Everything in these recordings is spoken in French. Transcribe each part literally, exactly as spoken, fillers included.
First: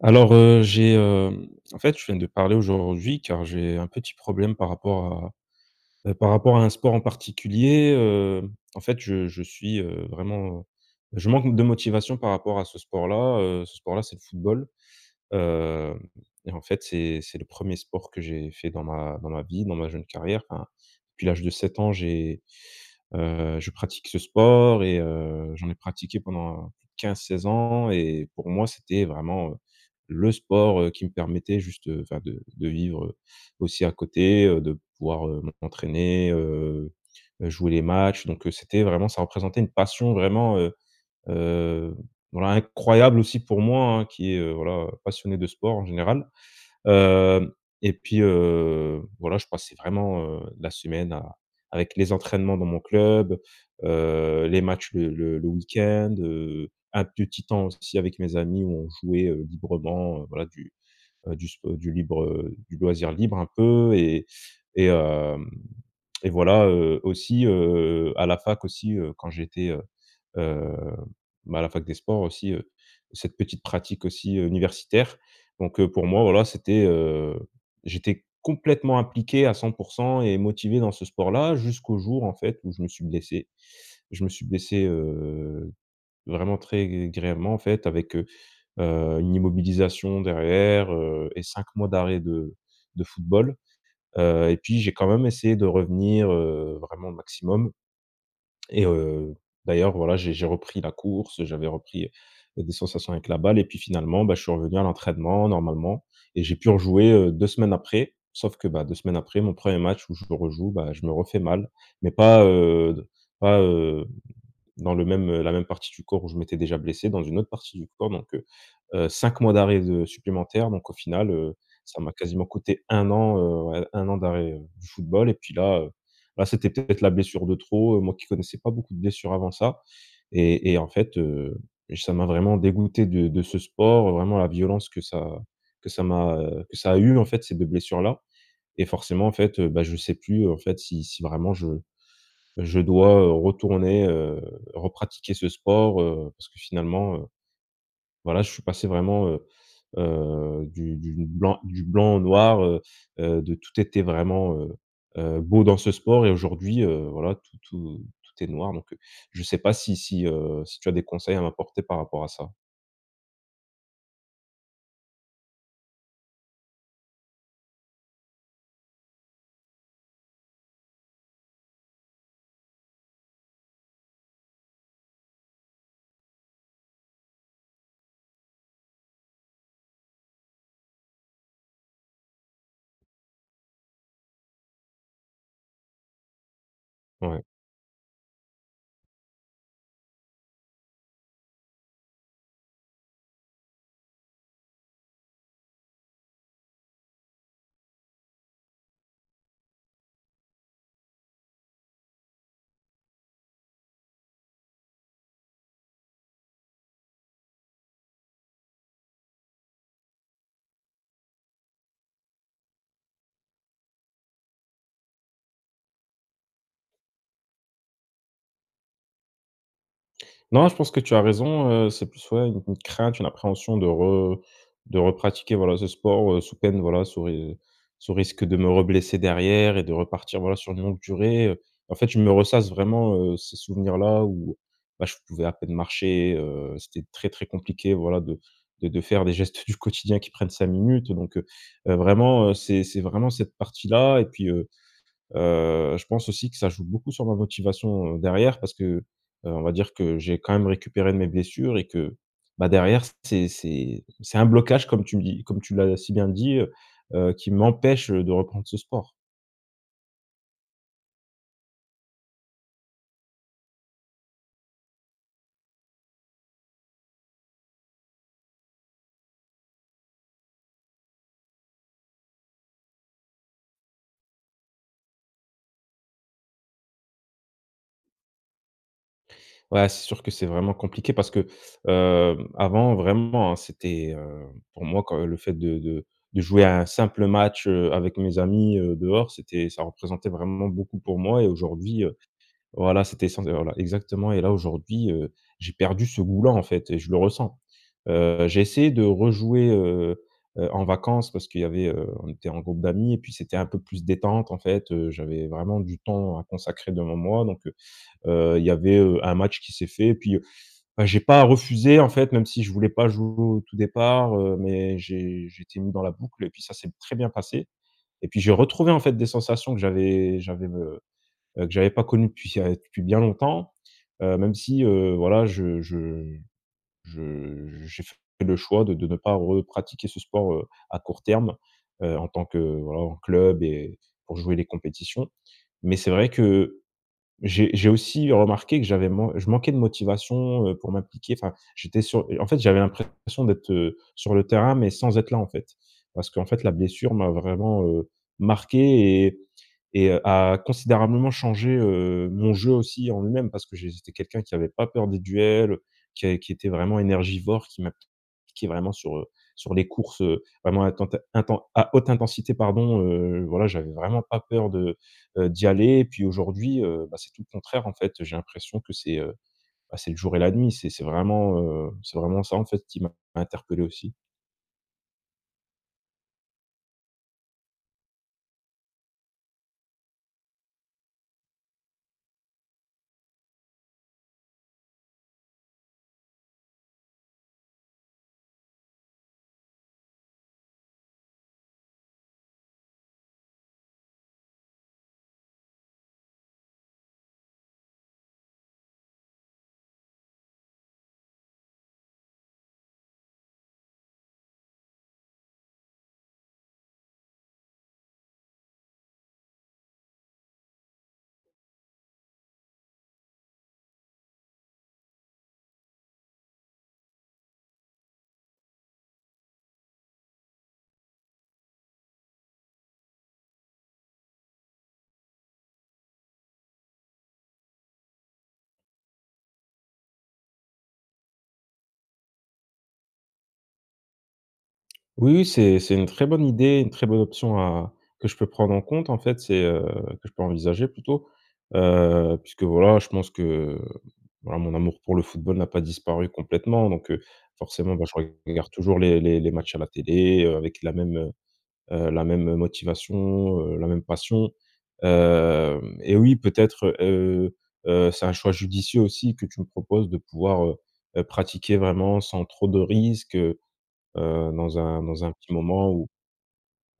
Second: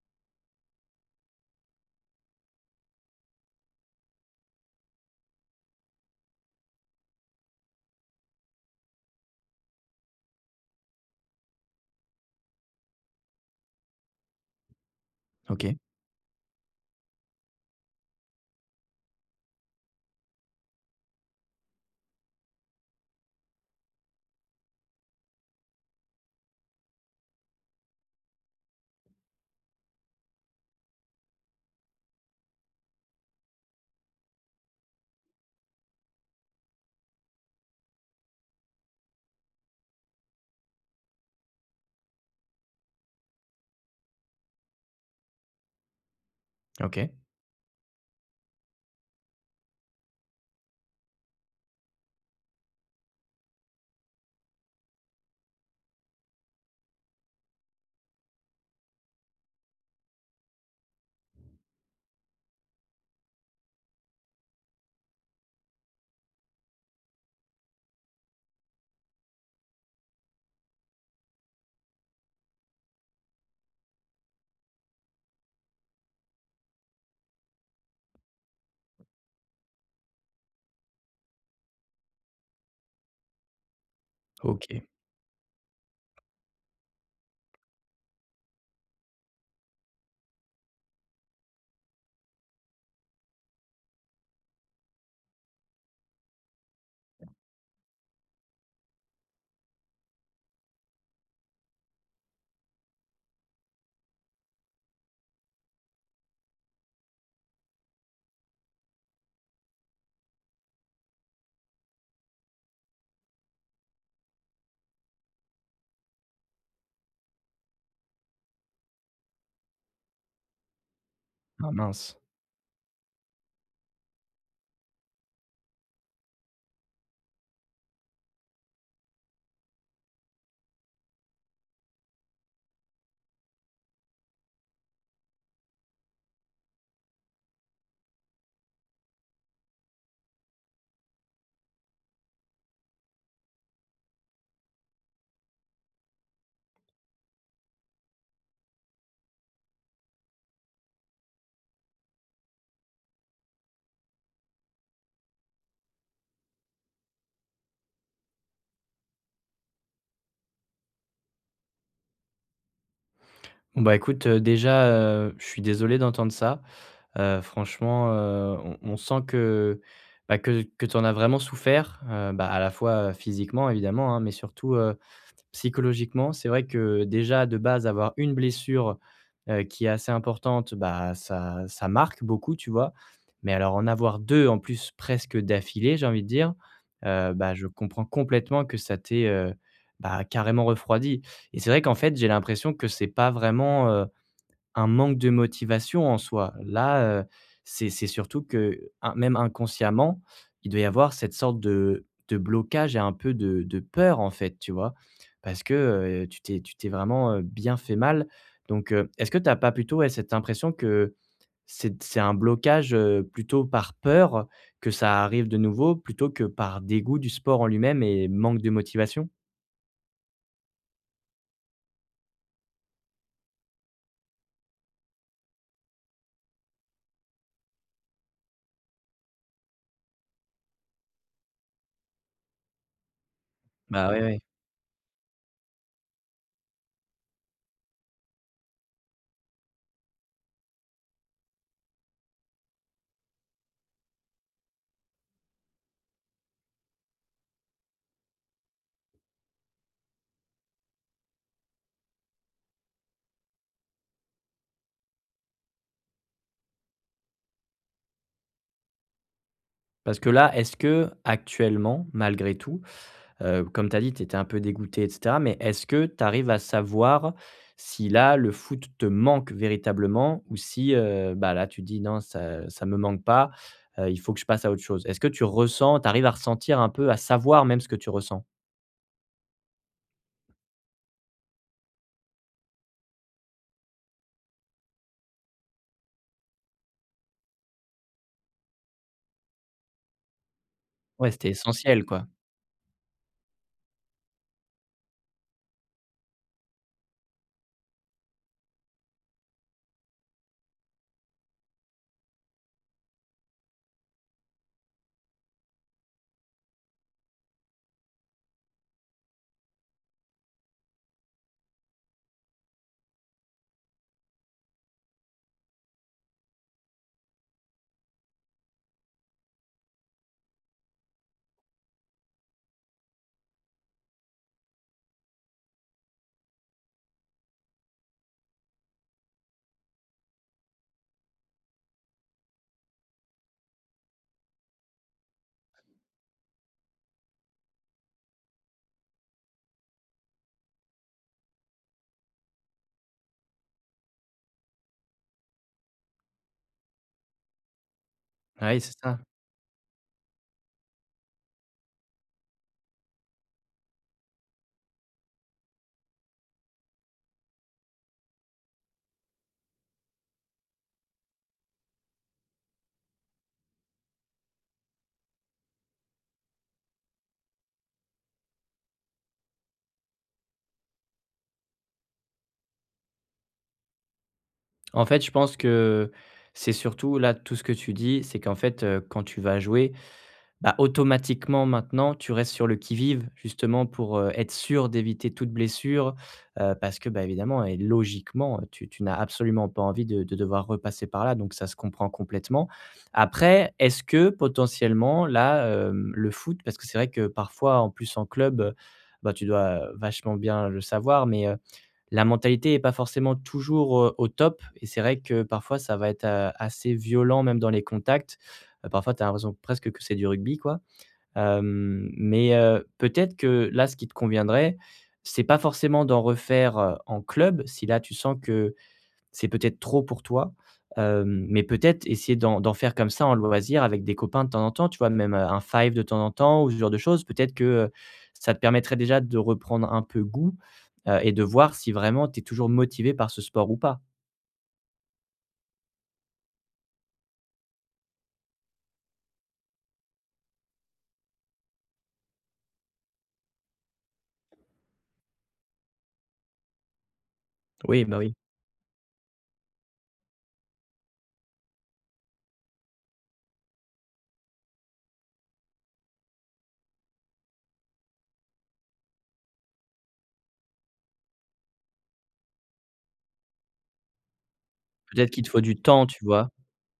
Alors, heu, j'ai, hem, en fait, je viens de parler aujourd'hui car j'ai un petit problème par rapport à, heu, par rapport à un sport en particulier. Hem, en fait, je je suis, heu, vraiment, je manque de motivation par rapport à ce sport-là. Heu, ce sport-là, c'est le football. OK, Hem Et en fait, c'est c'est le premier sport que j'ai fait dans ma dans ma vie, dans ma jeune carrière. Enfin, depuis l'âge de sept ans, j'ai, heu, je pratique ce sport et heu, j'en ai pratiqué pendant quinze seize ans et pour moi, c'était vraiment, heu, le sport, heu, qui me permettait juste, heu, enfin de de vivre, heu, aussi à côté, heu, de pouvoir, heu, m'entraîner, heu, jouer les matchs donc heu, c'était vraiment ça représentait une passion vraiment, Heu, voilà, incroyable aussi pour moi, hein, qui est, heu, voilà, passionné de sport en général. OK, Hem Et puis, heu, voilà, je passais vraiment, heu, la semaine à avec les entraînements dans mon club, heu, les matchs le le le week-end, heu, un petit temps aussi avec mes amis où on jouait, heu, librement, heu, voilà, du heu, du sp du libre, heu, du loisir libre un peu et et hem et voilà, heu, aussi, heu, à la fac aussi, heu, quand j'étais, heu heu, bah, à la fac des sports aussi, heu, cette petite pratique aussi, heu, universitaire. Donc heu, pour moi, voilà, c'était, heu, j'étais complètement impliqué à cent pour cent et motivé dans ce sport-là jusqu'au jour, en fait, où je me suis blessé. Je me suis blessé, OK. heu, vraiment très grièvement, en fait, avec, heu, une immobilisation derrière, heu et cinq mois d'arrêt de de football, heu et puis j'ai quand même essayé de revenir, heu, vraiment au maximum et heu, d'ailleurs, voilà, j'ai j'ai repris la course, j'avais repris, euh, des sensations avec la balle et puis finalement, bah, je suis revenu à l'entraînement normalement et j'ai pu rejouer, heu, deux semaines après. Sauf que, bah, deux semaines après, mon premier match où je rejoue, bah, je me refais mal, mais pas, heu, pas, euh, dans le même, heu, la même partie du corps où je m'étais déjà blessé, dans une autre partie du corps donc heu heu, cinq mois d'arrêt de supplémentaires donc au final, heu, Ah ça m'a mince. quasiment coûté un an, heu, ouais, un an d'arrêt, heu, du football et puis là, heu, là c'était peut-être la blessure de trop, heu, moi qui connaissais pas beaucoup de blessures avant ça et et en fait, heu, ça m'a vraiment dégoûté de de ce sport, vraiment la violence que ça que ça m'a, heu, que ça a eu en fait ces deux blessures-là et forcément en fait, heu, bah, je sais plus, en fait si si vraiment je je dois, heu, retourner, heu, repratiquer ce sport, heu, parce que finalement, heu, voilà, je suis passé vraiment, heu heu, du du blanc du blanc au noir, heu heu, de tout était vraiment, heu heu, beau dans ce sport et aujourd'hui, heu, voilà, tout tout tout est noir donc heu, je sais pas si si, heu, si tu as des conseils à m'apporter par rapport à ça? Bon bah écoute, heu, déjà, heu, je suis désolé d'entendre ça. Heu, franchement, heu, on on sent que, bah, que que tu en as vraiment souffert, heu, bah, à la fois, heu, physiquement évidemment, hein, mais surtout, psychologiquement, c'est vrai que déjà de base avoir une blessure, heu, qui est assez importante, bah, ça ça marque beaucoup, tu vois? Mais alors en avoir deux en plus presque d'affilée, j'ai envie de dire, heu, Ouais. bah, je comprends complètement que ça t'ait, heu, bah, carrément refroidi et c'est vrai qu'en fait, j'ai l'impression que c'est pas vraiment, euh, un manque de motivation en soi. Là, heu, c'est c'est surtout que, in même inconsciemment, il doit y avoir cette sorte de de blocage et un peu de de peur, en fait, tu vois? Parce que, heu, tu t'es tu t'es vraiment, heu, bien fait mal. Donc, heu, est-ce que tu as pas plutôt, ouais, cette impression que c'est c'est un blocage, heu, plutôt par peur que ça arrive de nouveau, plutôt que par dégoût du sport en lui-même et manque de motivation? Non, je pense que tu as raison, heu, c'est plus, ouais, une une crainte, une appréhension de re de repratiquer, voilà, ce sport, heu, sous peine, voilà, sous ri sous risque de me reblesser derrière et de repartir, voilà, sur une longue durée, heu. En fait, je me ressasse vraiment, heu, ces Bah, ouais, souvenirs-là ouais. où, bah, je pouvais à peine marcher, heu, c'était très, très compliqué, voilà, de de de faire des gestes du quotidien qui prennent cinq minutes donc heu heu, vraiment, heu, c'est c'est vraiment cette partie-là et puis, Heu, je pense aussi que ça joue beaucoup sur ma motivation, heu, derrière parce que, heu, on va dire que j'ai quand même récupéré de mes blessures et que, bah, derrière c'est c'est c'est un blocage comme tu me dis comme tu l'as si bien dit, heu heu, qui m'empêche, euh, de reprendre ce sport. Parce que là, est-ce que actuellement, malgré tout, Heu, comme tu as dit, tu étais un peu dégoûté et cetera, mais est-ce que tu arrives à savoir si là, le foot te manque véritablement ou si, heu, bah, là, tu dis: «Non, ça ça me manque pas, heu, il faut que je passe à autre chose»? Est-ce que tu ressens tu arrives à ressentir un peu, à savoir même ce que tu ressens? Ouais, c'est sûr que c'est vraiment compliqué parce que, hem, avant vraiment, hein, c'était, heu, pour moi quand le fait de de de jouer à un simple match, heu, avec mes amis, heu, dehors, c'était ça représentait vraiment beaucoup pour Ouais, moi et c'était essentiel, aujourd'hui, euh, quoi. voilà, c'était sans voilà, exactement et là, aujourd'hui, heu, j'ai perdu ce goût-là, en fait et je le ressens. Heu, j'ai essayé de rejouer, heu heu, en vacances parce qu'il y avait, heu, on était en groupe d'amis et puis c'était un peu plus détente, en fait, heu, j'avais vraiment du temps à consacrer devant moi donc heu heu, il y avait, heu, un match qui s'est fait et puis, heu, bah, j'ai pas refusé, en fait, même si je voulais pas jouer au tout départ, heu, mais j'ai j'étais mis dans la boucle et puis ça s'est très bien passé et puis j'ai retrouvé, en fait, des sensations que j'avais j'avais, heu heu, que j'avais pas connu depuis, heu, depuis bien longtemps. Heu, même si, heu, voilà, je je je j'ai fait le choix de de ne pas repratiquer ce sport, heu, à court terme, heu, en tant que, voilà, en club et pour jouer les compétitions. Mais c'est vrai que j'ai j'ai aussi remarqué que j'avais man je manquais de motivation, heu, pour m'impliquer. Enfin, j'étais sur en fait, j'avais l'impression d'être, heu, sur le terrain, mais sans être là, en fait. Parce qu'en fait, la blessure m'a vraiment, heu, Ouais, c'est ça. marqué et et heu, a considérablement changé, heu, mon jeu aussi en lui-même parce que j'étais quelqu'un qui avait pas peur des duels, qui a qui était vraiment énergivore, qui m'appliquait vraiment sur, heu, sur les courses, heu, vraiment à tenta inten à haute intensité pardon, heu, voilà, j'avais vraiment pas peur de, heu, d'y aller et puis aujourd'hui, heu, bah, c'est tout le contraire en fait. J'ai l'impression que c'est, heu, bah, c'est le jour et la nuit, c'est c'est vraiment, heu, c'est vraiment ça en fait qui m'a interpellé aussi. En fait, je pense que c'est surtout là, tout ce que tu dis, c'est qu'en fait, heu, quand tu vas jouer. Bah, automatiquement maintenant, tu restes sur le qui-vive justement pour, heu, être sûr d'éviter toute blessure, heu, parce que, bah, évidemment et logiquement, tu tu n'as absolument pas envie de de devoir repasser par là, donc ça se comprend complètement. Après, est-ce que potentiellement là, hem, le foot, parce que c'est vrai que parfois en plus en club, heu, bah, tu dois vachement bien le savoir, mais, heu, la mentalité est pas forcément toujours, heu, au top et c'est vrai que parfois ça va être, heu, assez violent même dans les contacts. Heu, parfois tu as l'impression presque que c'est du rugby, quoi. Hem, mais heu, peut-être que là, ce qui te conviendrait, c'est pas forcément d'en refaire, heu, en club, si là tu sens que c'est peut-être trop pour toi, hem, mais peut-être essayer d'en d'en faire comme ça en loisir avec des copains de temps en temps, tu vois? Même, heu, un five de temps en temps ou ce genre de choses. Peut-être que, heu, ça te permettrait déjà de reprendre un peu goût, heu, et de voir si vraiment tu es toujours motivé par ce sport ou pas. Oui, oui, c'est c'est une très bonne idée, une très bonne option à que je peux prendre en compte, en fait, c'est, heu, que je peux envisager plutôt, heu, puisque voilà, je pense que, voilà, mon amour pour le football n'a pas disparu complètement, donc heu, forcément, Oui, bah, je bah, oui. regarde toujours les les les matchs à la télé, heu, avec la même, heu heu, la même, motivation, heu, la même passion, hem et oui, peut-être, heu heu, c'est un choix judicieux aussi que tu me proposes de pouvoir, heu heu, pratiquer vraiment sans trop de risques, heu Heu, dans un dans Peut-être un qu'il te petit faut du moment temps, où tu vois?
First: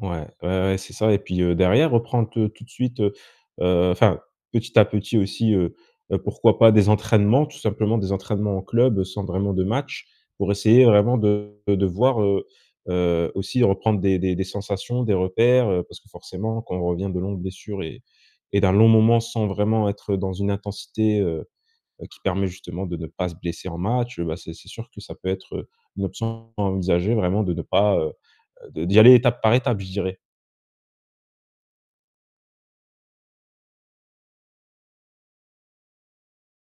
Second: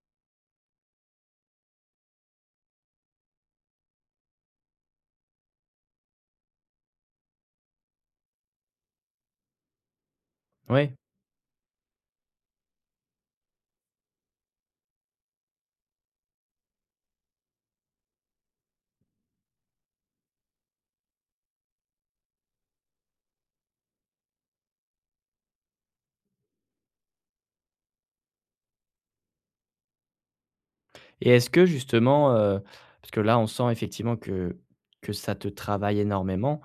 ouais, ouais, ouais, c'est ça et puis, heu, derrière reprendre, heu, tout de suite, heu heu, enfin, petit à petit aussi, heu heu, pourquoi pas des entraînements, tout simplement des entraînements en club, heu, sans vraiment de match pour essayer Oui. vraiment de de voir, heu heu, aussi reprendre des des des sensations, des repères, heu, parce que forcément quand on revient de longues blessures et et d'un long moment sans vraiment être dans une intensité, euh, heu, qui permet justement de ne pas se blesser en match, heu, bah, c'est c'est sûr que ça peut être, heu, une option à envisager vraiment de ne pas, heu, de d'y aller étape par étape, je dirais. Et est-ce que justement, heu, parce que là on sent effectivement que que ça te travaille énormément,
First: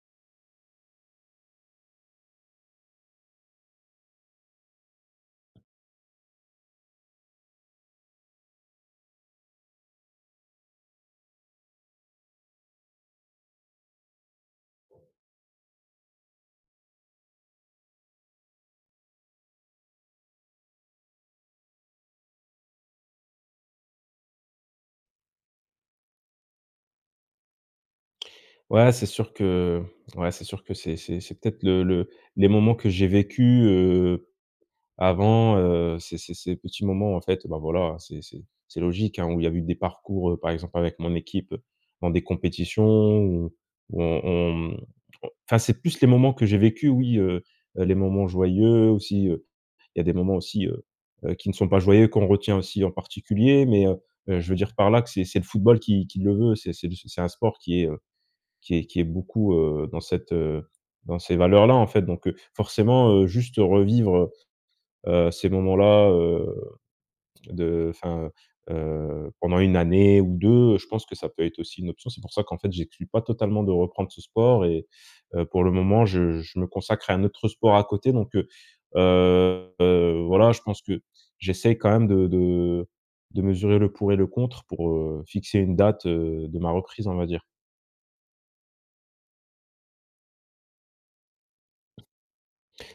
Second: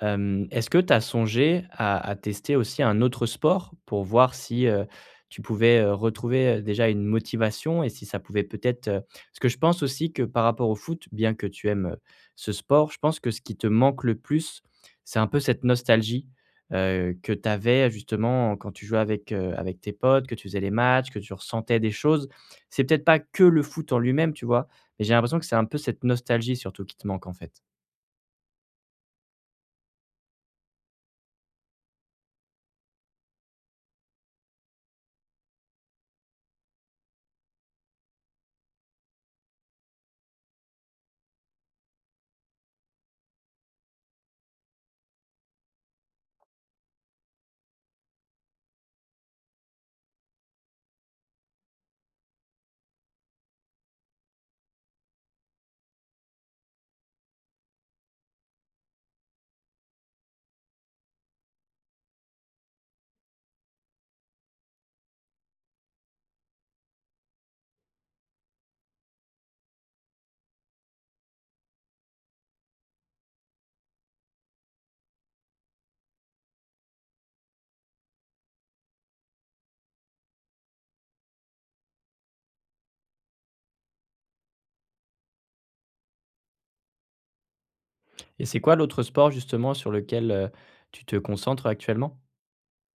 hem, est-ce que tu as songé à à tester aussi un autre sport pour voir si, heu, tu pouvais, heu, retrouver, heu, déjà une motivation et si ça pouvait peut-être, heu parce que je pense aussi que par rapport au foot, bien que tu aimes, heu, ce sport, je pense que ce qui te manque le plus, c'est un peu cette nostalgie, heu, que tu avais justement quand tu jouais avec, heu, avec tes potes, que tu faisais les matchs, que tu ressentais des choses. C'est peut-être pas que le foot en lui-même, tu vois? Mais j'ai l'impression que c'est un peu cette nostalgie surtout qui te manque, en fait. Ouais, c'est sûr que ouais, c'est sûr que c'est c'est c'est peut-être le le les moments que j'ai vécus, heu, avant, heu, c'est ces ces petits moments en fait, bah, voilà, c'est c'est c'est logique, hein, où il y a eu des parcours, heu, par exemple avec mon équipe, dans des compétitions où où on on, mmh, on enfin, c'est plus les moments que j'ai vécu, oui, heu, les moments joyeux aussi, euh, il y a des moments aussi, heu heu, qui ne sont pas joyeux, qu'on retient aussi en particulier, mais heu heu, je veux dire par là que c'est c'est le football qui qui le veut. C'est c'est le c'est un sport qui est, heu, qui est qui est beaucoup, heu, dans cette, heu, dans ces valeurs-là, en fait, donc heu, forcément, heu, juste revivre, heu ces moments-là, heu de enfin, heu, pendant une année ou deux, je pense que ça peut être aussi une option. C'est pour ça qu'en fait, j'exclus pas totalement de reprendre ce sport et heu, pour le moment, je je me consacre à un autre sport à côté donc heu heu, voilà, je pense que j'essaye quand même de de de mesurer le pour et le contre pour, heu, fixer une date, heu, de ma reprise, on va dire. Et c'est quoi l'autre sport justement sur lequel, heu, tu te concentres actuellement?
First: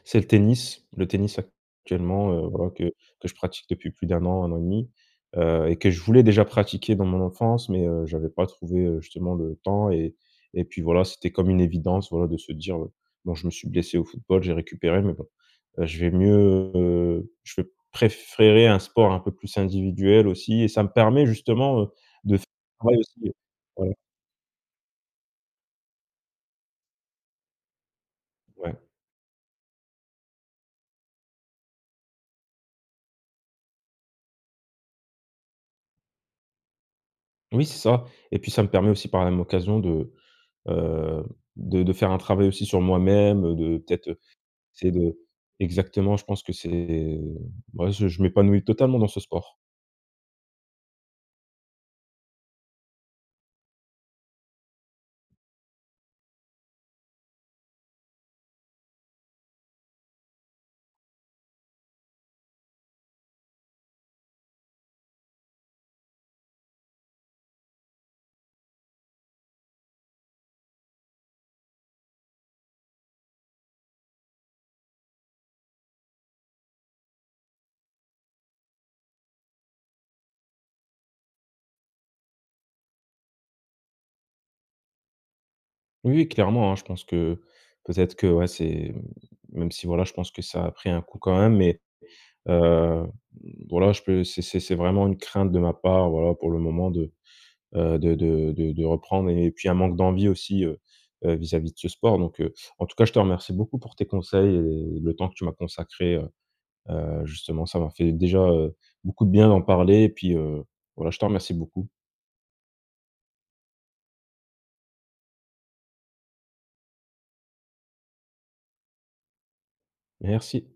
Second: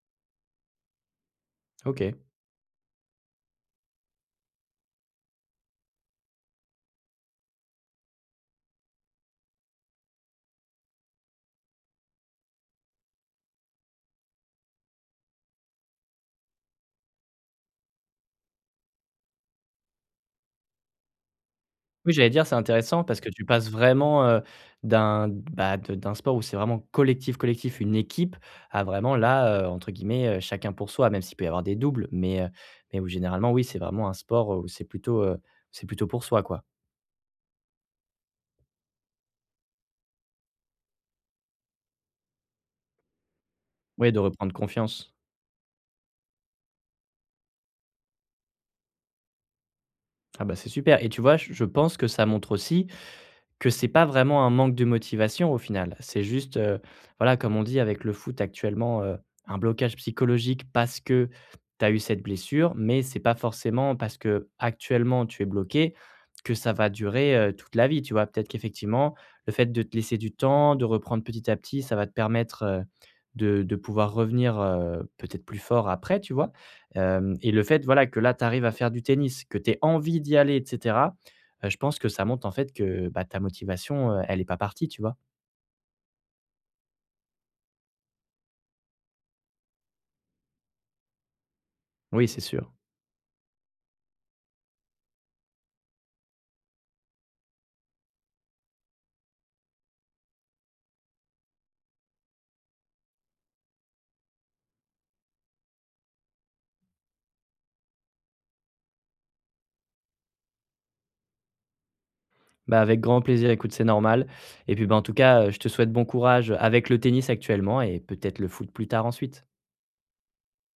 C'est le tennis. Le tennis OK. actuellement, heu, voilà, que que je pratique depuis plus d'un an, un an et demi, heu et que je voulais déjà pratiquer dans mon enfance, mais heu, j'avais pas trouvé, heu, justement le temps et et puis voilà, c'était comme une évidence, voilà, de se dire, heu: «Bon, je me suis blessé au football, j'ai récupéré, mais bon, heu, je vais mieux, heu, je vais préférer un sport un peu plus individuel aussi» et ça me permet justement, heu, Oui, j'allais de faire dire c'est un travail intéressant aussi, parce que heu, tu passes voilà, vraiment, heu, d'un, bah, de d'un sport où c'est vraiment collectif, collectif, une équipe, ouais. à vraiment là, heu, entre guillemets, heu, chacun pour soi, même s'il peut y avoir des doubles, mais heu, mais où généralement, oui, c'est vraiment un sport où c'est plutôt, heu, c'est plutôt pour soi, quoi. Oui, c'est ça et puis ça me permet aussi par la même occasion de Heu, de de faire un travail aussi sur moi-même, euh, de peut-être, Oui, de heu, reprendre essayer confiance. de exactement, je pense que c'est ouais, je je m'épanouis totalement dans ce sport. Ah bah, c'est super et tu vois? Je je pense que ça montre aussi que c'est pas vraiment un manque de motivation au final. C'est juste, heu, voilà, comme on dit avec le foot actuellement, heu, un blocage psychologique parce que tu as eu cette blessure, mais c'est pas forcément parce que actuellement tu es bloqué que ça va durer, heu, toute la vie, tu vois? Peut-être qu'effectivement, le fait de te laisser du temps, de reprendre petit à petit, ça va te permettre, heu, de de pouvoir revenir, heu, peut-être plus fort après, tu vois? Hem Et le fait, voilà, que là tu arrives à faire du tennis, que tu aies envie d'y aller, et cetera. Heu, je pense que ça montre en fait que, bah, ta motivation, heu, elle n'est pas partie, tu vois? Oui, oui, clairement, hein, je pense que peut-être que, ouais, c'est même si, voilà, je pense que ça a pris un coup quand même, mais Oui, c'est sûr. heu, voilà, je peux c'est c'est c'est vraiment une crainte de ma part, voilà, pour le moment de, heu, de de de de reprendre et puis un manque d'envie aussi, heu heu, vis-à-vis de ce sport donc heu, en tout cas, je te remercie beaucoup pour tes conseils et le temps que tu m'as consacré, euh, Heu, justement, ça m'a fait déjà, heu, beaucoup de bien d'en parler et puis, heu, voilà, je te remercie beaucoup. Bah, avec grand plaisir, écoute, c'est normal et puis, bah, en tout cas, heu, je te souhaite bon courage avec le tennis actuellement et peut-être le foot plus tard ensuite. Merci.